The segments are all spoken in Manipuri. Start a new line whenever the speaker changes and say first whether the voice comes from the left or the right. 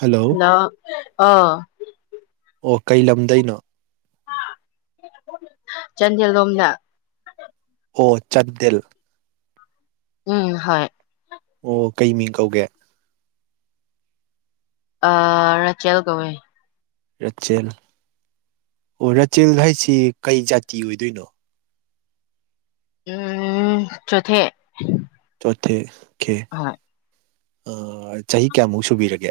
right: ꯍꯜꯂꯣ ꯑꯣ ꯀꯩ ꯂꯝꯗꯩꯅꯣ
left: ꯆꯥꯟꯗꯦꯜ ꯂꯣꯝꯗ
right: ꯑꯣ ꯆꯟꯗꯦꯜ
left: ꯎꯝ ꯍꯣꯏ
right: ꯑꯣ ꯀꯩ ꯃꯤꯡ ꯀꯧꯒꯦ
left: ꯑꯥ ꯔꯥꯆꯦꯜ ꯀꯧꯋꯦ
right: ꯔꯥꯆꯦꯜ ꯑꯣ ꯔꯥꯆꯦꯜ ꯍꯥꯏꯁꯤ ꯀꯩ ꯖꯥꯇꯤ ꯑꯣꯏꯗꯣꯏꯅꯣ
left: ꯎꯝ ꯆꯣꯊꯦ
right: [unintelligible]
left: ꯍꯣꯏ
right: ꯆꯍꯤ ꯀꯌꯥꯃꯨꯛ ꯁꯨꯕꯤꯔꯒꯦ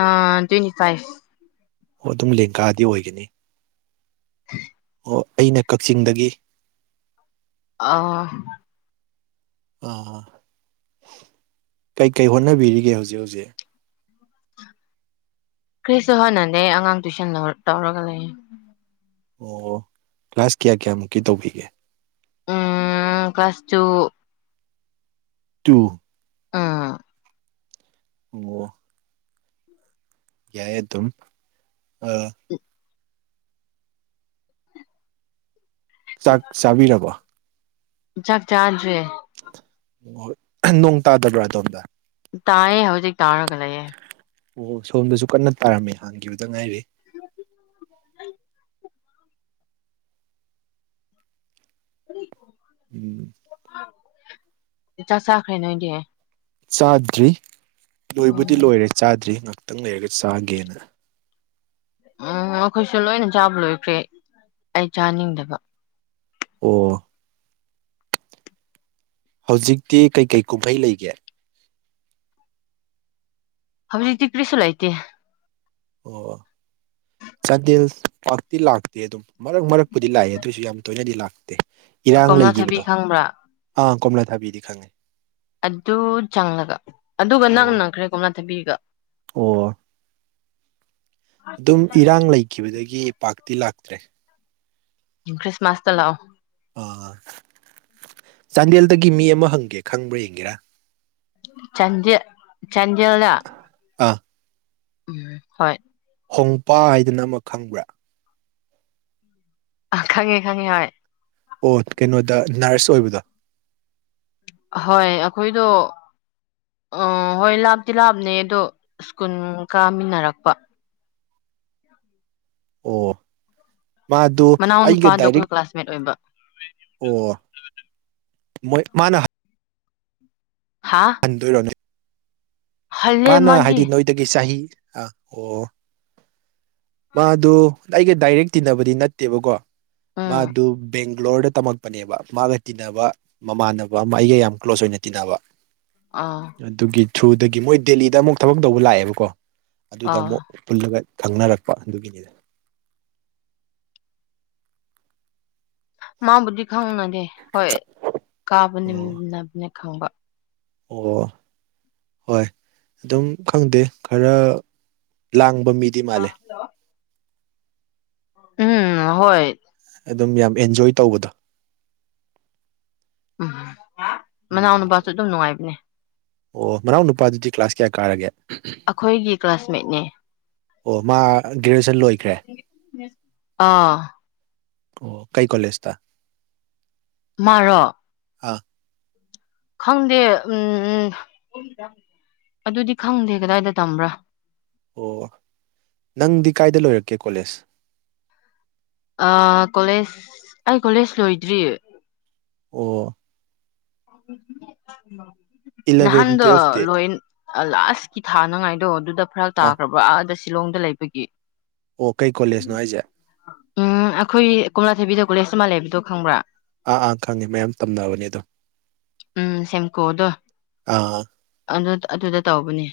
left: ꯑꯥ ꯇ꯭ꯋꯦꯟꯇꯤ ꯐꯥꯏꯐ
right: ꯑꯣ ꯑꯗꯨꯝ ꯂꯦꯡꯒꯥꯗꯤ ꯑꯣꯏꯒꯅꯤ
left: [inaudible]
right: ꯑꯣ ꯑꯩꯅ ꯀꯛꯆꯤꯡꯗꯒꯤ
left: ꯑꯥ
right: ꯑꯥ ꯀꯩꯀꯩ ꯍꯣꯠꯅꯕꯤꯔꯤꯒꯦ ꯍꯧꯖꯤꯛ ꯍꯧꯖꯤꯛ
left: ꯀ꯭ꯔꯤꯁꯨ ꯍꯣꯠꯅꯗꯦ ꯑꯉꯥꯡ ꯇꯨꯏꯁꯟ ꯂꯧ ꯇꯧꯔꯒ ꯂꯩꯌꯦ
right: ꯑꯣ ꯀ꯭ꯂꯥꯁ ꯀꯌꯥ ꯀꯌꯥꯃꯨꯛꯀꯤ ꯇꯧꯕꯤꯒꯦ
left: ꯎꯝ ꯀꯂ꯭ꯥꯁ ꯇꯨ
right: ꯇꯨ
left: ꯑꯥ
right: ꯑꯣ ꯌꯥꯌꯦ ꯑꯗꯨꯝ ꯑꯥ ꯆꯥꯥꯛ ꯆꯥꯕꯤꯔꯕꯣ
left: ꯆꯥꯛ ꯆꯥꯗ꯭ꯔꯤ
right: ꯑꯣ ꯅꯣꯡ ꯇꯥꯗꯕ꯭ꯔꯥ ꯑꯗꯣꯝꯗ
left: ꯇꯥꯏꯌꯦ ꯍꯧꯖꯤꯛ ꯇꯥꯔꯒ ꯂꯩꯌꯦ
right: ꯑꯣ ꯁꯣꯝꯗꯁꯨ ꯀꯟꯅ ꯇꯥꯔꯝꯃꯦ ꯍꯥꯡꯈꯤꯕꯗ ꯉꯥꯏꯔꯤ
left: ꯀꯔꯤ ꯀꯣ
right: ꯎꯝ
left: ꯆꯥꯛ ꯆꯥꯈ꯭ꯔꯦ ꯅꯣꯏꯗꯤ
right: ꯆꯥꯗ꯭ꯔꯤ ꯂꯣꯏꯕꯨꯗꯤ
left: ꯎꯝ
right: ꯂꯣꯏꯔꯦ ꯆꯥꯗ꯭ꯔꯤ ꯉꯥꯛꯇꯪ ꯂꯩꯔꯒ ꯆꯥꯒꯦꯅ
left: ꯎꯝ ꯑꯩꯈꯣꯏꯁꯨ ꯂꯣꯏꯅ ꯆꯥꯕ ꯂꯣꯏꯈ꯭ꯔꯦ ꯑꯩ ꯆꯥꯅꯤꯡꯗꯕ
right: ꯑꯣ ꯍꯧꯖꯤꯛꯇꯤ ꯀꯩꯀꯩ ꯀꯨꯝꯍꯩ ꯂꯩꯒꯦ
left: ꯍꯧꯖꯤꯛꯇꯤ ꯀ꯭ꯔꯤꯁꯨ ꯂꯩꯇꯦ
right: ꯑꯣ ꯆꯥꯟꯗꯦꯜ ꯄꯥꯛꯇꯤ ꯂꯥꯛꯇꯦ ꯑꯗꯨꯝ ꯃꯔꯛ ꯃꯔꯛꯄꯨꯗꯤ ꯂꯥꯛꯑꯦ ꯑꯗꯨꯑꯣꯏꯁꯨ ꯌꯥꯝ ꯇꯣꯏꯅꯗꯤ ꯂꯥꯛꯇꯦ ꯏꯔꯥꯡ
left: ꯀꯣꯝꯂꯥ ꯊꯕꯤ
right: ꯂꯩꯒꯤꯕꯗꯣ
left: ꯈꯪꯕ꯭ꯔꯥ
right: ꯑꯥ ꯀꯣꯝꯂꯥ ꯊꯥꯕꯤꯗꯤ ꯈꯪꯉꯦ
left: ꯑꯗꯨ ꯆꯪꯂꯒ ꯑꯗꯨꯒ
right: ꯑꯣ
left: ꯅꯛꯅꯈ꯭ꯔꯦ ꯀꯣꯝꯂꯥ ꯊꯥꯕꯤꯒ
right: ꯗꯨꯝ ꯏꯔꯥꯡ ꯂꯩꯒꯤꯕꯗꯒꯤ ꯄꯥꯛꯇꯤ ꯂꯥꯛꯇ꯭ꯔꯦ
left: ꯈ꯭ꯔꯤꯁꯃꯥꯁꯇ ꯂꯥꯛꯑꯣ
right: ꯑꯥ ꯆꯥꯟꯗꯦꯜꯗꯒꯤ ꯃꯤ ꯑꯃ ꯍꯪꯒꯦ ꯈꯪꯕ꯭ꯔꯥ ꯌꯦꯡꯒꯦꯔꯥ
left: ꯆꯥꯟꯗꯦ ꯆꯥꯟꯗꯦꯜꯂꯥ
right: ꯑꯥ
left: ꯎꯝ ꯍꯣꯏ
right: ꯍꯣꯡꯄꯥ ꯍꯥꯏꯗꯅ ꯑꯃ ꯈꯪꯕ꯭ꯔꯥ
left: ꯑꯥ ꯈꯪꯉꯦ ꯈꯪꯉꯦ ꯍꯣꯢ
right: ꯑꯣ ꯀꯩꯅꯣꯗ ꯅ꯭ꯔꯁ ꯑꯣꯏꯕꯗꯣ
left: ꯍꯣꯏ ꯑꯥꯈꯣꯏꯗꯣ ꯑꯥ ꯍꯣꯏ ꯂꯥꯞꯇꯤ ꯂꯥꯞꯅꯩꯌꯦ ꯑꯗꯣ ꯁ꯭ꯀꯨꯜ ꯀꯥꯃꯤꯟꯅꯔꯛꯄ
right: ꯑꯣ ꯃꯥꯗꯨ
left: ꯃꯅꯥꯎ
right: ꯑꯩꯒ
left: ꯅꯨꯄꯥꯗꯣ
right: ꯗꯥꯏꯔꯦꯛ
left: ꯑꯩꯈꯣꯏ ꯀ꯭ꯂꯥꯁꯃꯦꯠ ꯑꯣꯏꯕ
right: ꯑꯣ ꯃꯣꯏ ꯃꯥꯅ
left: ꯍꯥ
right: ꯍꯟꯗꯣꯢꯔꯣ
left: ꯍꯜꯂꯦ
right: ꯃꯥꯅ
left: ꯃꯥꯗꯤ
right: ꯍꯥꯏꯗꯤ ꯅꯣꯏꯗꯒꯤ ꯆꯍꯤ ꯑꯥ ꯑꯣ ꯃꯥꯗꯨ ꯑꯩꯒ ꯗꯥꯏꯔꯦꯛ ꯇꯤꯟꯅꯕꯗꯤ ꯅꯠꯇꯦꯕꯀꯣ
left: ꯎꯝ
right: ꯃꯥꯗꯨ ꯕꯦꯡ ꯒ꯭ꯂꯣꯔꯗ ꯇꯝꯃꯛꯄꯅꯦꯕ ꯃꯥꯒ ꯇꯤꯟꯅꯕ ꯃꯃꯥꯟꯅꯕ ꯑꯃ ꯑꯩꯒ ꯌꯥꯝ ꯀ꯭ꯂꯣꯁ ꯑꯣꯏꯅ ꯇꯤꯟꯅꯕ
left: ꯑꯥ
right: ꯑꯗꯨꯒꯤ ꯊ꯭ꯔꯨꯗꯒꯤ ꯃꯣꯏ ꯗꯦꯜꯂꯤꯗ ꯑꯃꯨꯛ ꯊꯕꯛ ꯇꯧꯕ ꯂꯥꯛꯑꯦꯕꯀꯣ ꯑꯗꯨꯗ
left: ꯑꯥ
right: ꯃꯨꯛ ꯄꯨꯜꯂꯒ ꯉꯪꯅꯔꯛ ꯑꯗꯨꯒꯤꯅꯤꯗ
left: ꯃꯥꯕꯨꯗꯤ ꯈꯪꯅꯗꯦ ꯍꯣꯏ ꯀꯥꯕ
right: ꯑꯣ
left: ꯅꯃꯤꯟꯅꯕꯅꯦ ꯈꯪꯕ
right: ꯑꯣ ꯍꯣꯏ ꯗꯨꯝ ꯈꯪꯗꯦ ꯈꯔ ꯂꯥꯡꯕ ꯃꯤꯗꯤ ꯃꯥꯜꯂꯦ
left: ꯎꯝ ꯍꯣꯏ
right: ꯑꯗꯨꯝ ꯌꯥꯝ ꯑꯦꯟꯖꯣꯏ ꯇꯧꯕꯗꯣ
left: ꯎꯝ ꯃꯅꯥꯎ
right: ꯎꯝ
left: ꯅꯨꯄꯥꯁꯨ ꯑꯗꯨꯝ ꯅꯨꯡꯉꯥꯏꯕꯅꯦ
right: ꯑꯣ ꯃꯅꯥꯎ ꯅꯨꯄꯥꯗꯨꯗꯤ ꯀ꯭ꯂꯥꯁ ꯀꯌꯥ ꯀꯥꯔꯒꯦ
left: ꯑꯥꯈꯣꯏꯒꯤ ꯀ꯭ꯂꯥꯁꯃꯦꯠꯅꯦ
right: ꯑꯣ ꯃꯥ ꯒ꯭ꯔꯦꯖꯨꯑꯦꯁꯟ ꯂꯣꯏꯈ꯭ꯔꯦ
left: ꯑꯥ
right: ꯑꯣ ꯀꯩ ꯀꯣꯂꯦꯖ ꯇ
left: ꯃꯥꯔꯣ
right: ꯑꯥ
left: ꯈꯪꯗꯦ ꯎꯝ ꯑꯗꯨꯗꯤ ꯈꯪꯗꯦ ꯀꯗꯥꯏꯗ ꯇꯝꯕ꯭ꯔꯥ
right: ꯑꯣ ꯅꯪꯗꯤ ꯀꯥꯏꯗ ꯂꯣꯏꯔꯛꯀꯦ ꯀꯣꯂꯦꯖ
left: ꯑꯥ ꯀꯣꯂꯦꯖ ꯑꯩ ꯀꯣꯂꯦꯖ ꯂꯣꯏꯗ꯭ꯔꯤ
right: ꯑꯣ
left: [unintelligible]
right: ꯏꯂꯚꯦꯟ
left: ꯅꯍꯥꯟꯗꯣ
right: ꯇꯨꯌꯦꯜꯐꯇꯤ
left: ꯂꯣꯏꯟ ꯂꯥꯁꯀꯤ ꯊꯥꯅꯉꯥꯏꯗꯣ ꯑꯗꯨꯗ ꯐꯔꯛ
right: ꯑꯥ
left: ꯇꯥꯈ꯭ꯔꯕ ꯑꯥꯗ ꯁꯤ ꯁꯤꯂꯣꯡꯗ ꯂꯩꯕꯒꯤ
right: ꯑꯣ ꯀꯩ ꯀꯣꯂꯦꯖꯅꯣ ꯍꯥꯏꯖꯦ
left: ꯎꯝ ꯑꯩꯈꯣꯏ ꯀꯣꯝꯂꯥꯊꯥꯕꯤꯗ ꯀꯣꯂꯦꯖ ꯃꯥ ꯂꯩꯕꯗꯣ ꯈꯪꯕ꯭ꯔꯥ
right: ꯑꯥ ꯑꯥ ꯈꯪꯉꯦ ꯃꯌꯥꯝ ꯇꯝꯅꯕꯅꯦ ꯑꯗꯣ
left: ꯎꯝ ꯁꯦꯝꯀꯣꯗꯣ
right: ꯑꯥ
left: ꯑꯗꯨ ꯑꯗꯨꯗ ꯇꯧꯕꯅꯦ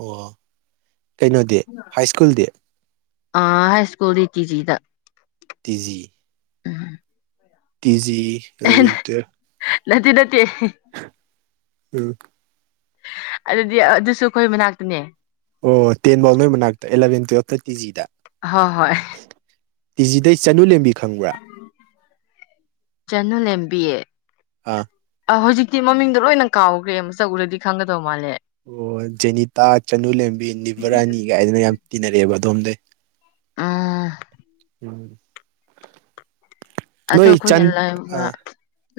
right: ꯑꯣ ꯀꯩꯅꯣꯗꯤ ꯍꯥꯏ ꯁ꯭ꯀꯨꯜꯗꯤ
left: ꯑꯥ ꯍꯥꯏ ꯁ꯭ꯀꯨꯜꯇꯤ ꯇꯤ ꯖꯤ ꯗ
right: T G T G eleven twelve
left: ꯅꯠꯇꯦ ꯅꯠꯇꯦ
right: ꯎꯝ
left: ꯑꯗꯨꯗꯤ ꯑꯗꯨꯁꯨ ꯑꯩꯈꯣꯏ ꯃꯅꯥꯛꯇꯅꯦ
right: ꯑꯣ ꯇꯦꯟꯐꯧ ꯅꯣꯏ ꯃꯅꯥꯛꯇ ꯑꯦꯂꯚꯦꯟ ꯇꯨꯋꯜꯐꯅ ꯇꯤ ꯖꯤ ꯗ
left: ꯍ ꯍꯣꯏ
right: ꯇꯤ ꯖꯤꯗꯩ ꯆꯅꯨ ꯂꯦꯝꯕꯤ ꯈꯪꯕ꯭ꯔꯥ
left: ꯆꯅꯨ ꯂꯦꯝꯕꯤ
right: ꯑꯥ
left: ꯍꯧꯖꯤꯛꯇꯤ ꯃꯃꯤꯡꯣ ꯂꯣꯏꯅ ꯀꯥꯎꯈ꯭ꯔꯦ ꯑꯃ ꯃꯁꯛ ꯎꯨꯔꯗꯤ ꯈꯪꯒꯗꯕ
right: ꯑꯣ ꯖꯦꯅꯤꯇꯥ ꯆꯅꯨ ꯂꯦꯝꯕꯤ ꯅꯤꯚꯔꯥꯅꯤꯒꯥꯏꯗꯅ ꯌꯥꯝ ꯇꯤꯟꯅꯔꯛꯑꯦꯕ ꯑꯗꯣꯝꯗꯩ
left: ꯎꯝ
right: ꯎꯝ
left: ꯑꯗꯣ
right: ꯅꯣꯏ
left: ꯑꯩꯈꯣꯏꯅ
right: ꯆꯟ ꯑꯥ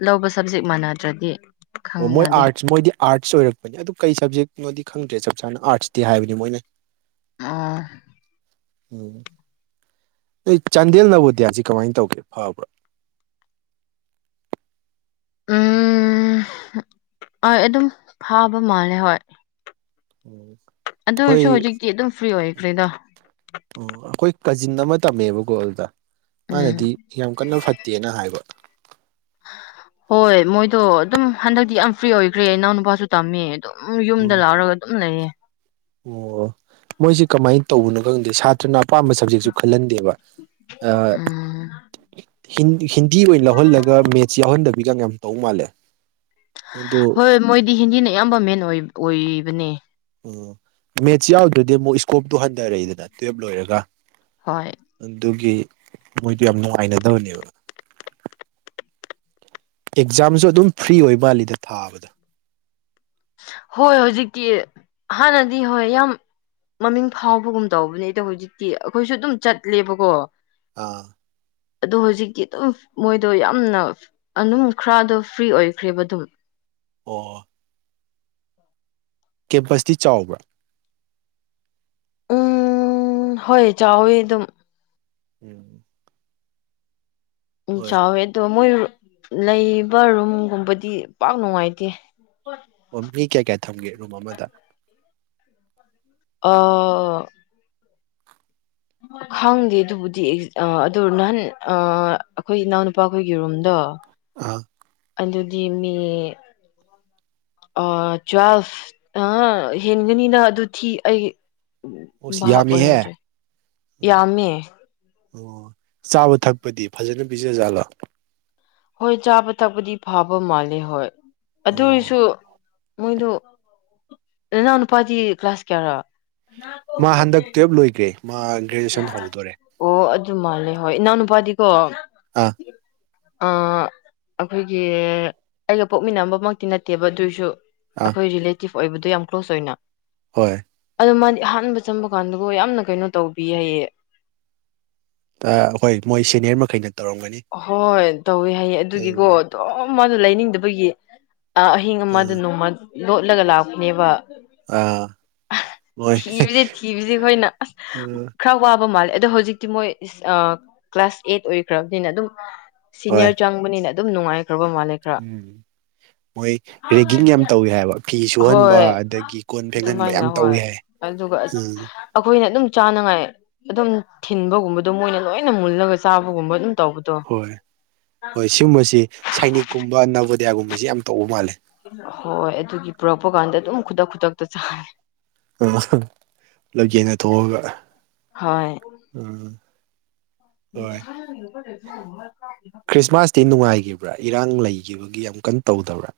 left: ꯂꯧꯕ ꯁꯕꯖꯦꯛ ꯃꯥꯟꯅꯗ꯭ꯔꯗꯤ
right: ꯑꯣ ꯃꯣꯏ
left: ꯈꯪꯅꯗꯦ
right: ꯑꯥꯔꯠꯁ ꯃꯣꯏꯗꯤ ꯑꯥꯔꯠꯁ ꯑꯣꯏꯔꯛꯄꯅꯤ ꯑꯗꯨ ꯀꯩ ꯁꯕꯖꯦꯛ ꯅꯣꯏꯗꯤ ꯈꯪꯗ꯭ꯔꯦ ꯆꯞ ꯆꯥꯅ ꯑꯥꯔꯠꯁꯇꯤ ꯍꯥꯏꯕꯅꯤ ꯃꯣꯏꯅ
left: ꯑꯥ
right: ꯎꯝ ꯑꯩ ꯆꯥꯟꯗꯦꯜ ꯅꯕꯣꯗꯤꯌꯥꯁꯤ ꯀꯃꯥꯏꯅ ꯇꯧꯒꯦ ꯐꯕ꯭ꯔꯥ [inaudible]
left: ꯎꯝ ꯍꯣꯏ ꯑꯗꯨꯝ ꯐꯥꯕ ꯃꯥꯜꯂꯦ ꯍꯣꯏ
right: ꯎꯝ ꯑꯩꯈꯣꯏ
left: ꯑꯗꯨꯔꯁꯨ ꯍꯧꯖꯤꯛꯇꯤ ꯑꯗꯨꯝ ꯐ꯭ꯔꯤ ꯑꯣꯏꯈ꯭ꯔꯦꯗ
right: ꯎꯝ ꯑꯩꯈꯣꯏ ꯀꯖꯤꯟ ꯑꯃ ꯇꯝꯃꯦꯕꯀꯣ ꯑꯗꯨꯗ
left: ꯎꯝ
right: ꯃꯥꯅꯗꯤ ꯌꯥꯝ ꯀꯟꯅ ꯐꯠꯇꯦꯅ ꯍꯥꯏꯕ
left: ꯍꯣꯏ ꯃꯣꯏꯗꯣ ꯑꯗꯨꯝ ꯍꯟꯗꯛꯇꯤ ꯌꯥꯝ ꯐ꯭ꯔꯤ ꯑꯣꯏꯈ꯭ꯔꯦ ꯏꯅꯥꯎꯅꯨꯄꯥꯁꯨ ꯇꯝꯃꯦ ꯑꯗꯨꯝ ꯌꯨꯝꯗ
right: ꯎꯝ
left: ꯂꯥꯛꯔꯒ ꯑꯗꯨꯝ ꯂꯩꯌꯦ
right: ꯑꯣ ꯃꯣꯏꯁꯤ ꯀꯃꯥꯏꯅ ꯇꯧꯕꯅꯣ ꯈꯪꯗꯦ ꯁꯥꯇ꯭ꯔ ꯅꯥ ꯑꯄꯥꯝꯕ ꯁꯕꯖꯦꯛꯁꯨ ꯈꯜꯍꯟꯗꯦꯕ
left: ꯎꯝ
right: ꯍꯤꯟ ꯍꯤꯟꯗꯤ ꯑꯣꯏꯅ ꯂꯧꯍꯜꯂꯒ ꯃꯦꯠꯁ ꯌꯥꯎꯍꯟꯗꯕꯤꯒ ꯌꯥꯝ ꯇꯧ ꯃꯥꯜꯂꯦ ꯑꯗꯨ
left: ꯍꯣꯏ ꯃꯣꯏꯗꯤ ꯍꯤꯟꯗꯤꯅ ꯑꯌꯥꯝꯕ ꯃꯦꯟ ꯑꯣꯏꯕꯅꯦ
right: ꯑꯣ ꯃꯦꯠꯁ ꯌꯥꯎꯗ꯭ꯔꯗꯤ ꯑꯃꯨꯛ ꯏꯁꯀꯣꯞꯇꯣ ꯍꯟꯊꯔꯛꯏꯗꯅ ꯇꯨꯋꯜꯞ ꯂꯣꯏꯔꯒ
left: ꯍꯣꯏ
right: ꯑꯗꯨꯒꯤ ꯃꯣꯏꯗꯨ ꯌꯥꯝ ꯅꯨꯡꯉꯥꯏꯅꯗꯕꯅꯦꯕ ꯑꯦꯛꯖꯥꯝꯁꯨ ꯑꯗꯨꯝ ꯐ꯭ꯔꯤ ꯑꯣꯏ ꯃꯥꯜꯂꯤꯗ ꯊꯥꯕꯗ
left: ꯍꯣꯏ ꯍꯧꯖꯤꯛꯇꯤ ꯍꯥꯟꯅꯗꯤ ꯍꯣꯏ ꯌꯥꯝ ꯃꯃꯤꯡ ꯐꯥꯎꯕꯒꯨꯝ ꯇꯧꯕꯅꯦ ꯑꯩꯗꯣ ꯍꯧꯖꯤꯛꯇꯤ ꯑꯩꯈꯣꯏꯁꯨ ꯑꯗꯨꯝ ꯆꯠꯂꯦꯕꯀꯣ
right: ꯑꯥ
left: ꯑꯗꯣ ꯍꯧꯖꯤꯛꯇꯤ ꯑꯗꯨꯝ ꯃꯣꯏꯗꯣ ꯌꯥꯝꯅ ꯑꯗꯨꯅ ꯈꯔꯗꯣ ꯐ꯭ꯔꯤ ꯑꯣꯏꯈ꯭ꯔꯦꯕ ꯑꯗꯨꯝ
right: ꯑꯣ ꯀꯦꯝꯄꯁꯇꯤ ꯆꯥꯎꯕ꯭ꯔꯥ
left: ꯎꯝ ꯍꯣꯏ ꯆꯥꯎꯋꯤ ꯑꯗꯨꯝ
right: ꯎꯝ
left: ꯎꯝ
right: ꯍꯣꯏ
left: ꯆꯥꯎꯋꯦꯗꯣ ꯃꯣꯏ ꯂꯩꯕ ꯔꯨꯝꯒꯨꯝꯕꯗꯤ ꯄꯥꯛ ꯅꯨꯡꯉꯥꯏꯇꯦ
right: ꯑꯣ ꯃꯤ ꯀꯌꯥ ꯀꯌꯥ ꯊꯝꯒꯦ ꯔꯨꯝ ꯑꯃꯗ
left: ꯑꯥ
right: [inaudible]
left: ꯈꯪꯗꯦ ꯑꯗꯨꯕꯨꯗꯤ ꯑ ꯑꯗꯨ ꯅꯍꯥꯟ ꯑꯥ ꯑꯈꯣꯏ ꯏꯅꯥꯎꯅꯨꯄꯥ ꯈꯣꯏꯒꯤ ꯔꯨꯝꯗꯣ
right: ꯑꯥ
left: ꯑꯗꯨꯗꯤ ꯃꯤ ꯑꯥ ꯇ꯭ꯋꯦꯜꯐ ꯑꯥꯍꯥ ꯍꯦꯟꯒꯅꯤꯅ ꯑꯗꯨ ꯊꯤ ꯑꯩ
right: ꯑꯣ ꯁꯤ
left: ꯚꯥꯞ
right: ꯌꯥꯝꯃꯤꯍꯦ
left: ꯑꯣꯏꯍꯧꯗ꯭ꯔꯦ ꯌꯥꯝꯃꯦ
right: ꯑꯣ ꯆꯥꯕ ꯊꯛꯄꯗꯤ ꯐꯖꯅ ꯄꯤꯖ ꯖꯥꯠꯂꯣ
left: ꯍꯣꯏ ꯆꯥꯕ ꯊꯛꯄꯗꯤ ꯐꯥꯕ ꯃꯥꯜꯂꯦ ꯍꯣꯏ ꯑꯗꯨ ꯑꯣꯏꯁꯨ
right: ꯑꯣ
left: ꯃꯣꯏꯗꯨ ꯅꯅꯥꯎꯅꯨꯄꯥꯗꯤ ꯀ꯭ꯂꯥꯁ ꯀꯌꯥ ꯔꯥ
right: ꯃꯥ ꯍꯟꯗꯛ ꯇꯨꯋꯦ꯭ꯕ ꯂꯣꯏꯒ꯭ꯔꯦ ꯃꯥ ꯒ꯭ꯔꯦꯖꯨꯑꯦꯁꯟ ꯍꯧꯗꯣꯔꯦ
left: ꯑꯣ ꯑꯗꯨ ꯃꯥꯜꯂꯦ ꯍꯣꯏ ꯏꯅꯥꯎꯅꯨꯄꯥꯗꯤ ꯀꯣ
right: ꯑꯥ
left: ꯑꯥ ꯑꯥꯈꯣꯏꯒꯤ ꯑꯩꯒ ꯄꯣꯛꯃꯤꯟꯅꯕꯃꯛꯇꯤ ꯅꯠꯇꯦꯕ ꯑꯗꯨꯏꯁꯨ
right: ꯑꯥ
left: ꯑꯈꯣꯏ ꯔꯤꯂꯦꯇꯤꯞ ꯑꯣꯏꯕꯗꯣ ꯌꯥꯝ ꯀ꯭ꯂꯣꯁ ꯑꯣꯏꯅ
right: ꯍꯣꯏ
left: ꯑꯗꯣ ꯃꯥꯗꯤ ꯑꯍꯥꯟꯕ ꯆꯪꯕ ꯀꯥꯟꯗꯒꯣ ꯌꯥꯝꯅ ꯀꯩꯅꯣ ꯇꯧꯕꯤ ꯍꯥꯏꯌꯦ
right: ꯑꯥ ꯍꯣꯏ ꯃꯣꯏ ꯁꯦꯅꯤꯌꯔ ꯃꯈꯩꯅ ꯇꯧꯔꯝꯒꯅꯤ
left: ꯍꯣꯏ ꯇꯧꯋꯤ ꯍꯥꯏꯌꯦ ꯑꯗꯨꯒꯤꯀꯣ
right: ꯎꯝ
left: ꯑꯗꯨꯝ ꯃꯥꯅ ꯂꯩꯅꯤꯡꯗꯕꯒꯤ ꯑꯥ ꯑꯥꯍꯤꯡ ꯑꯃꯗ
right: ꯎꯝ
left: ꯅꯣꯡꯃ ꯂꯣꯠꯂꯒ ꯂꯥꯛꯄꯅꯦꯕ
right: ꯑꯥ ꯃꯣꯏ
left: ꯊꯤꯕꯖꯤ ꯊꯤꯕꯖꯤ ꯑꯈꯣꯏꯅ ꯑꯁ
right: ꯎꯝ
left: ꯈꯔ ꯋꯥ ꯐꯥꯕ ꯃꯥꯜꯂꯦ ꯑꯗꯣ ꯍꯧꯖꯤꯛꯇꯤ ꯃꯣꯏ ꯀ꯭ꯂꯥꯁ ꯑꯦꯠ ꯑꯣꯏꯈ꯭ꯔꯕꯅꯤꯅ ꯗꯨꯝ
right: ꯍꯣꯏ
left: ꯁꯤꯅꯤꯌꯔ ꯆꯪꯕꯅꯤꯅ ꯑꯗꯨꯝ ꯅꯨꯡꯉꯥꯏ
right: ꯎꯝ ꯃꯣꯏ ꯔꯦꯒꯤꯡ ꯌꯥꯝ ꯇꯧꯌꯤ ꯍꯥꯏꯕ ꯐꯤ ꯁꯨꯍꯟꯕ ꯑꯗꯒꯤ ꯀꯣꯟ ꯐꯦꯡꯍꯟ
left: ꯑꯥꯗꯨꯃꯥꯏꯅ ꯍꯣꯏ ꯑꯗꯨꯒ ꯑꯥꯈꯣꯏ ꯃꯣꯏꯅ ꯑꯗꯨꯝ ꯆꯥꯅꯉꯥꯏ ꯑꯗꯨꯝ ꯊꯤꯟꯕꯒꯨꯝꯕꯗꯣ ꯃꯣꯏꯅ ꯂꯣꯏꯅ ꯃꯨꯜꯂꯒ ꯆꯥꯕꯒꯨꯝꯕ ꯑꯗꯨꯝ ꯇꯧꯕꯗꯣ
right: ꯍꯣꯏ ꯍꯣꯏ ꯁꯤꯒꯨꯝꯕꯁꯤ ꯁꯥꯏꯅꯤꯛꯀꯨꯝꯕ ꯅꯕꯣꯗ꯭ꯌꯥꯒꯨꯝꯕꯖꯤ ꯌꯥꯝ ꯇꯧꯕ ꯃꯥꯜꯂꯦ
left: ꯍꯣꯏ ꯑꯗꯨꯒꯤ ꯄꯨꯔꯛꯄ ꯀꯥꯟꯗ ꯑꯗꯨꯝ [unintelligible]
right: [unintelligible] ꯄꯨꯂꯞ ꯌꯦꯟꯅꯊꯣꯛꯑꯒ
left: ꯍꯣꯏ
right: ꯑꯥ
left: [unintelligible]
right: ꯕ꯭ꯔꯥ ꯏꯔꯥꯡ ꯂꯩꯒꯤꯕꯒꯤ ꯌꯥꯝ ꯀꯟꯅ ꯇꯧꯗꯕ꯭ꯔꯥ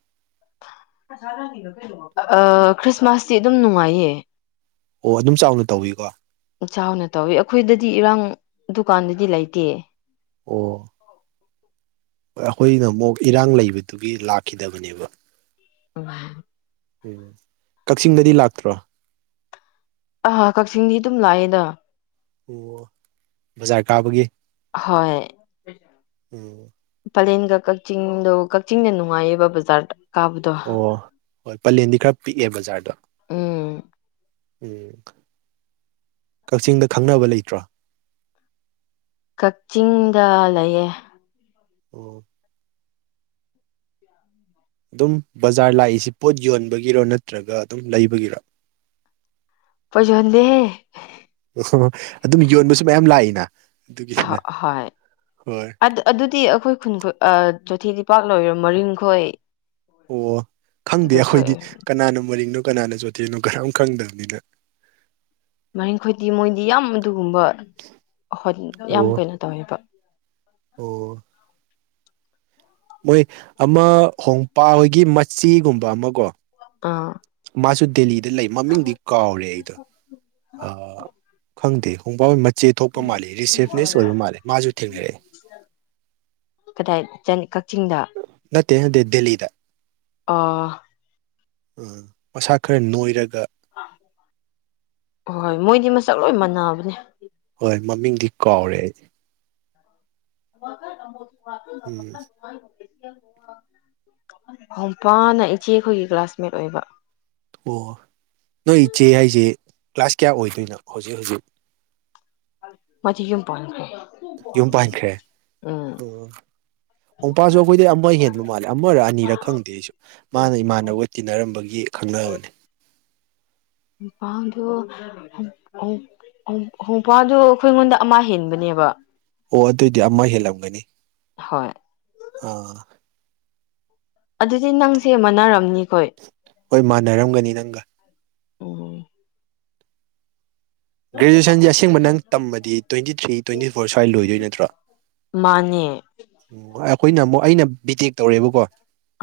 left: ꯈ꯭ꯔꯤꯁꯃꯥꯁꯇꯤ ꯑꯗꯨꯝ ꯅꯨꯡꯉꯥꯏꯌꯦ
right: ꯑꯣ ꯑꯗꯨꯝ ꯆꯥꯎꯅ ꯇꯧꯋꯤꯀꯣ
left: ꯆꯥꯎꯅ ꯇꯧꯋꯤ ꯑꯈꯣꯏꯗꯗꯤ ꯏꯔꯥꯡ ꯑꯗꯨꯀꯥꯟꯗꯗꯤ ꯂꯩꯇꯦ
right: ꯑꯣ ꯑꯈꯣꯏꯅ ꯑꯃꯨꯛ ꯏꯔꯥꯡ ꯂꯩꯕꯗꯨꯒꯤ ꯂꯥꯛꯈꯤꯗꯕꯅꯦꯕ
left: [unintelligible]
right: ꯎꯝ ꯀꯛꯆꯤꯡꯗꯗꯤ ꯂꯥꯛꯇ꯭ꯔꯣ
left: ꯑꯍꯥ ꯀꯛꯆꯤꯡꯗꯤ ꯑꯗꯨꯝ ꯂꯥꯛꯑꯦꯗ
right: ꯑꯣ ꯕꯖꯥꯔ ꯀꯥꯕꯒꯤ
left: ꯍꯣꯏ
right: ꯎꯝ
left: ꯄꯂꯦꯟꯒ ꯀꯛꯆꯤꯡꯗꯣ ꯀꯛꯆꯤꯡꯅ ꯅꯨꯡꯉꯥꯏꯌꯦꯕ ꯕꯖꯥꯔꯗ ꯀꯥꯕꯗꯣ
right: ꯑꯣ ꯍꯣꯏ ꯄꯂꯦꯟꯗꯤ ꯈꯔ ꯄꯤꯛꯑꯦ ꯕꯖꯥꯔꯗꯣ
left: ꯎꯝ
right: ꯎꯝ ꯀꯛꯆꯤꯡꯗ ꯈꯪꯅꯕ ꯂꯩꯇ꯭ꯔꯣ
left: ꯀꯛꯆꯤꯡꯗ ꯂꯩꯌꯦ
right: ꯑꯣ ꯑꯗꯨꯝ ꯕꯖꯥꯔ ꯂꯥꯛꯏꯁꯤ ꯄꯣꯠ ꯌꯣꯟꯕꯒꯤꯔꯣ ꯅꯠꯇ꯭ꯔꯒ ꯑꯗꯨꯝ ꯂꯩꯕꯒꯤꯔꯣ
left: ꯄꯣꯠ ꯌꯣꯟꯗꯦꯍꯦ
right: [unintelligible] ꯑꯗꯨꯝ ꯌꯣꯟꯕꯁꯨ ꯃꯌꯥꯝ ꯂꯥꯛꯏꯅ
left: ꯑꯥꯍꯥ
right: ꯑꯗꯨꯒꯤꯁꯤꯅ
left: ꯍꯣꯏ
right: ꯍꯣꯏ
left: ꯑꯗꯨ ꯑꯗꯨꯗꯤ ꯑꯥꯈꯣꯏ ꯈꯨꯟ ꯈꯣꯏ ꯑꯥ ꯆꯣꯊꯤ ꯗꯤꯄꯥꯛ ꯂꯣꯏꯔꯣ ꯃꯔꯤꯡꯈꯣꯏ
right: ꯑꯣ ꯈꯪꯗꯦ
left: ꯑꯗꯨꯈꯣꯏ
right: ꯑꯩꯈꯣꯏꯗꯤ ꯀꯅꯥꯅꯣ ꯃꯔꯤꯡꯅꯣ ꯀꯅꯥꯅ ꯆꯣꯊꯦꯅꯣ ꯀꯅꯥꯝ ꯈꯪꯗꯕꯅꯤꯅ
left: ꯃꯔꯤꯡꯈꯣꯏꯗꯤ ꯃꯣꯏꯗꯤ ꯌꯥꯝ ꯑꯗꯨꯒꯨꯝꯕ ꯌꯥꯝ
right: ꯑꯣ
left: ꯀꯩꯅꯣ ꯇꯧꯋꯦꯕ
right: ꯑꯣ ꯃꯣꯏ ꯑꯃ ꯍꯣꯡꯄꯥ ꯍꯣꯏꯒꯤ ꯃꯆꯤꯒꯨꯝꯕ ꯑꯃꯀꯣ
left: ꯑꯥ
right: ꯃꯥꯁꯨ ꯗꯦꯜꯂꯤꯗ ꯂꯩ ꯃꯃꯤꯡꯗꯤ ꯀꯥꯎꯔꯦ ꯑꯩꯗꯣ ꯑꯥ ꯈꯪꯗꯦ ꯈꯣꯡꯕꯥ ꯃꯆꯦ ꯊꯣꯛꯄ ꯃꯥꯜꯂꯤ ꯔꯤꯁꯦꯞꯅꯤꯁ ꯑꯣꯏꯕ ꯃꯥꯜꯂꯦ ꯃꯥꯁꯨ ꯊꯦꯡꯅꯔꯛꯑꯦ
left: ꯀꯗꯥꯏ ꯀꯛꯆꯤꯡꯗ
right: ꯗꯦ ꯅꯠꯇꯦ ꯗꯦꯂꯤꯗ
left: ꯑ
right: ꯎ ꯃꯁꯥ ꯈꯔ ꯅꯣꯏꯔꯒ
left: ꯑꯣꯏ ꯃꯣꯏꯗꯤ ꯃꯁꯛ ꯂꯣꯏ ꯃꯥꯟꯅꯕꯅꯦ
right: ꯍꯣꯏ ꯃꯃꯤꯡꯗꯤ ꯀꯥꯎꯔꯦ ꯑꯩ
left: ꯥ [unintelligible]
right: ꯎꯝ
left: ꯈꯝꯄꯥꯅ ꯏꯆꯦꯈꯣꯏꯒꯤ ꯀ꯭ꯂꯥꯁꯃꯦꯠ ꯑꯣꯏꯕ
right: ꯑꯣ ꯅꯣꯏ ꯏꯆꯦ ꯍꯥꯏꯁꯦ ꯀ꯭ꯂꯥꯁ ꯀꯌꯥ ꯑꯣꯏꯗꯣꯏꯅꯣ ꯍꯧꯖꯤꯛ ꯍꯧꯖꯤꯛ
left: ꯃꯗꯤ ꯌꯨꯝ ꯄꯥꯟꯈ꯭ꯔꯦ
right: ꯌꯨꯝ ꯄꯥꯟꯈ꯭ꯔꯦ
left: ꯎꯝ
right: ꯑꯣ ꯑꯣꯡꯄꯥꯁꯨ ꯑꯩꯈꯣꯏꯗꯤ ꯑꯃ ꯍꯦꯟꯕ ꯃꯥꯜꯂꯦ ꯑꯃꯔ ꯑꯅꯤꯔꯥ ꯈꯪꯗꯦ ꯑꯩꯁꯨ ꯃꯥꯅ ꯏꯃꯥꯟꯅꯕ ꯇꯤꯟꯅꯔꯝꯕꯒꯤ ꯈꯪꯅꯔꯕꯅꯤ
left: ꯑꯣꯄꯥꯡꯗꯣ ꯎꯝ ꯍꯣꯡꯐꯥꯗꯨ ꯑꯩꯈꯣꯏ ꯉꯣꯟꯗ ꯑꯃ ꯍꯦꯟꯕꯅꯦꯕ
right: ꯑꯣ ꯑꯗꯨꯏꯗꯤ ꯑꯃ ꯍꯦꯜꯂꯝꯒꯅꯤ
left: ꯍꯣꯏ
right: ꯑꯥ
left: ꯑꯗꯨꯗꯤ ꯅꯪꯁꯦ ꯃꯥꯟꯅꯔꯝꯅꯤꯅ
right: ꯍꯣꯏ ꯃꯥꯟꯅꯔꯝꯒꯅꯤ ꯅꯪꯒ
left: ꯑꯣ
right: ꯒ꯭ꯔꯦꯖꯨꯋꯦꯁꯟꯁ ꯑꯁꯦꯡꯕ ꯅꯪ ꯇꯃꯗꯤ ꯇ꯭ꯋꯦꯟꯇꯤ ꯊ꯭ꯔꯤ ꯇ꯭ꯋꯦꯟꯇꯤ ꯐꯣꯔ ꯁ꯭ꯋꯥꯏ ꯂꯣꯏꯗꯣꯏ ꯅꯠꯇ꯭ꯔꯥ
left: ꯅꯤ
right: ꯑꯩꯈꯣꯏꯅ ꯑꯃꯨꯛ ꯑꯩꯅ ꯕꯤꯇꯦꯛ ꯇꯧꯔꯦꯕꯀꯣ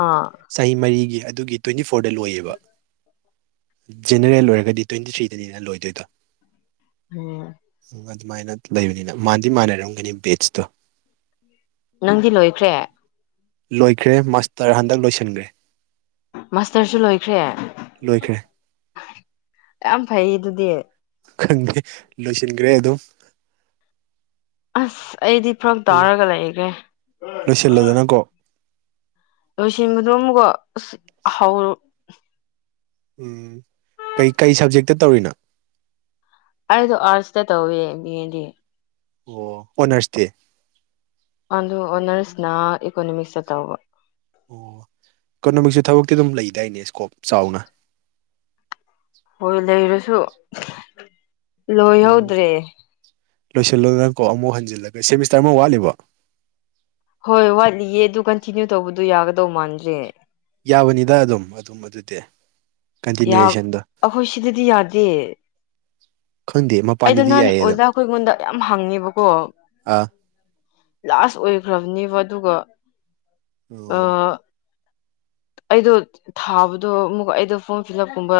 left: ꯑꯥ
right: ꯆꯍꯤ ꯃꯔꯤꯒꯤ ꯑꯗꯨꯒꯤ ꯇ꯭ꯋꯦꯟꯇꯤ ꯐꯣ ꯐꯣꯔꯗ ꯂꯣꯏꯌꯦꯕ ꯖꯦꯅꯔꯦꯜ ꯑꯣꯏꯔꯒꯗꯤ ꯇ꯭ꯋꯦꯟꯇꯤ ꯊ꯭ꯔꯤꯗꯅꯦꯅ ꯂꯣꯏꯗꯣꯏꯗꯣ
left: ꯎꯝ
right: ꯑꯗꯨꯃꯥꯏꯅ ꯂꯩꯕꯅꯤꯅ ꯃꯥꯥꯟꯗꯤ ꯃꯥꯟꯅꯔꯝꯒꯅꯤ ꯕꯦꯁꯇꯣ
left: ꯅꯪꯗꯤ ꯂꯣꯏꯈ꯭ꯔꯦ
right: ꯂꯣꯏꯈ꯭ꯔꯦ ꯃꯥꯁꯇꯔ ꯍꯟꯗꯛ ꯂꯣꯏꯁꯤꯟꯈ꯭ꯔꯦ
left: ꯃꯥꯁꯇꯔꯁꯨ ꯂꯣꯏꯈ꯭ꯔꯦ
right: ꯂꯣꯏꯈ꯭ꯔꯦ
left: ꯌꯥꯝ ꯐꯩ ꯑꯗꯨꯗꯤ
right: ꯈꯪꯗꯦ ꯂꯣꯏꯁꯤꯟꯈ꯭ꯔꯦ ꯑꯗꯨꯝ
left: ꯑꯁ ꯑꯩꯗꯤ ꯐꯔꯛ ꯇꯥꯔꯒ ꯂꯩꯒꯦ
right: ꯂꯣꯏꯁꯤꯜꯂꯣꯗꯅ ꯀꯣꯛ
left: ꯂꯣꯏꯁꯤꯟꯕꯗꯣ ꯑꯃꯨꯀꯣ ꯑꯁ ꯍꯧꯔ
right: ꯎꯝ ꯀꯩ ꯀꯩ ꯁꯕꯖꯦꯛꯇ ꯇꯧꯔꯤꯅꯣ
left: ꯑꯩꯗꯣ ꯑꯥꯔꯠꯁꯇ ꯇꯧꯋꯦ ꯕꯤ ꯑꯦ ꯗꯤ
right: ꯑꯣ ꯑꯣꯅꯔꯁ ꯇꯤ
left: ꯑꯗꯨ ꯑꯣꯅꯔꯁꯅ ꯏꯀꯣꯅꯣꯃꯤꯛꯁꯇ ꯇꯧꯕ
right: ꯑꯣ ꯏꯀꯣꯅꯣꯃꯤꯛꯁꯨ ꯊꯕꯛꯇꯤ ꯑꯗꯨꯝ ꯂꯩꯗꯥꯏꯅꯦ ꯏꯁꯀꯣꯞ ꯆꯥꯎꯅ
left: ꯍꯣꯏ ꯂꯩꯔꯁꯨ ꯂꯣꯏꯍꯧꯗ꯭ꯔꯦ
right: ꯂꯣꯏꯁꯤꯜꯂꯣ ꯅꯪ ꯀꯣ ꯑꯃꯨꯛ ꯍꯟꯖꯤꯜꯂꯒ ꯁꯦꯃꯤꯁꯇꯔ ꯑꯃ ꯋꯥꯠꯂꯤꯕ
left: ꯍꯣꯏ ꯋꯥꯠꯂꯤꯌꯦ ꯑꯗꯨ ꯀꯟꯇꯤꯅ꯭ꯌꯨ ꯇꯧꯕꯗꯨ ꯌꯥꯒꯗꯧ ꯃꯥꯟꯗ꯭ꯔꯦ
right: ꯌꯥꯕꯅꯤꯗ ꯑꯗꯨꯝ ꯑꯗꯨꯝ ꯑꯗꯨꯗꯤ
left: ꯌꯥꯝ
right: ꯀꯟꯇꯤꯅ꯭ꯌꯨꯌꯦꯁꯟꯗꯣ
left: ꯑꯩꯈꯣꯏ ꯁꯤꯗꯗꯤ ꯌꯥꯗꯦ
right: ꯈꯪꯗꯦ
left: ꯑꯩꯗꯣ
right: ꯃꯄꯥꯟꯗꯗꯤ
left: ꯅꯍꯥꯟ
right: ꯌꯥꯏꯌꯦ ꯑꯗꯨꯝ
left: ꯑꯣꯖꯥꯈꯣꯏꯉꯣꯟꯗ ꯌꯥꯝ ꯍꯪꯉꯦꯕꯀꯣ
right: ꯑꯥ
left: ꯂꯥꯁ ꯑꯣꯏꯈ꯭ꯔꯕꯅꯦꯕ ꯑꯗꯨꯒ
right: ꯑꯣ
left: ꯑꯩꯗꯣ ꯊꯥꯕꯗꯣ ꯑꯃꯨꯛ ꯑꯩꯗꯣ ꯐꯣꯔꯝ ꯐꯤꯜ ꯀꯨꯝꯕ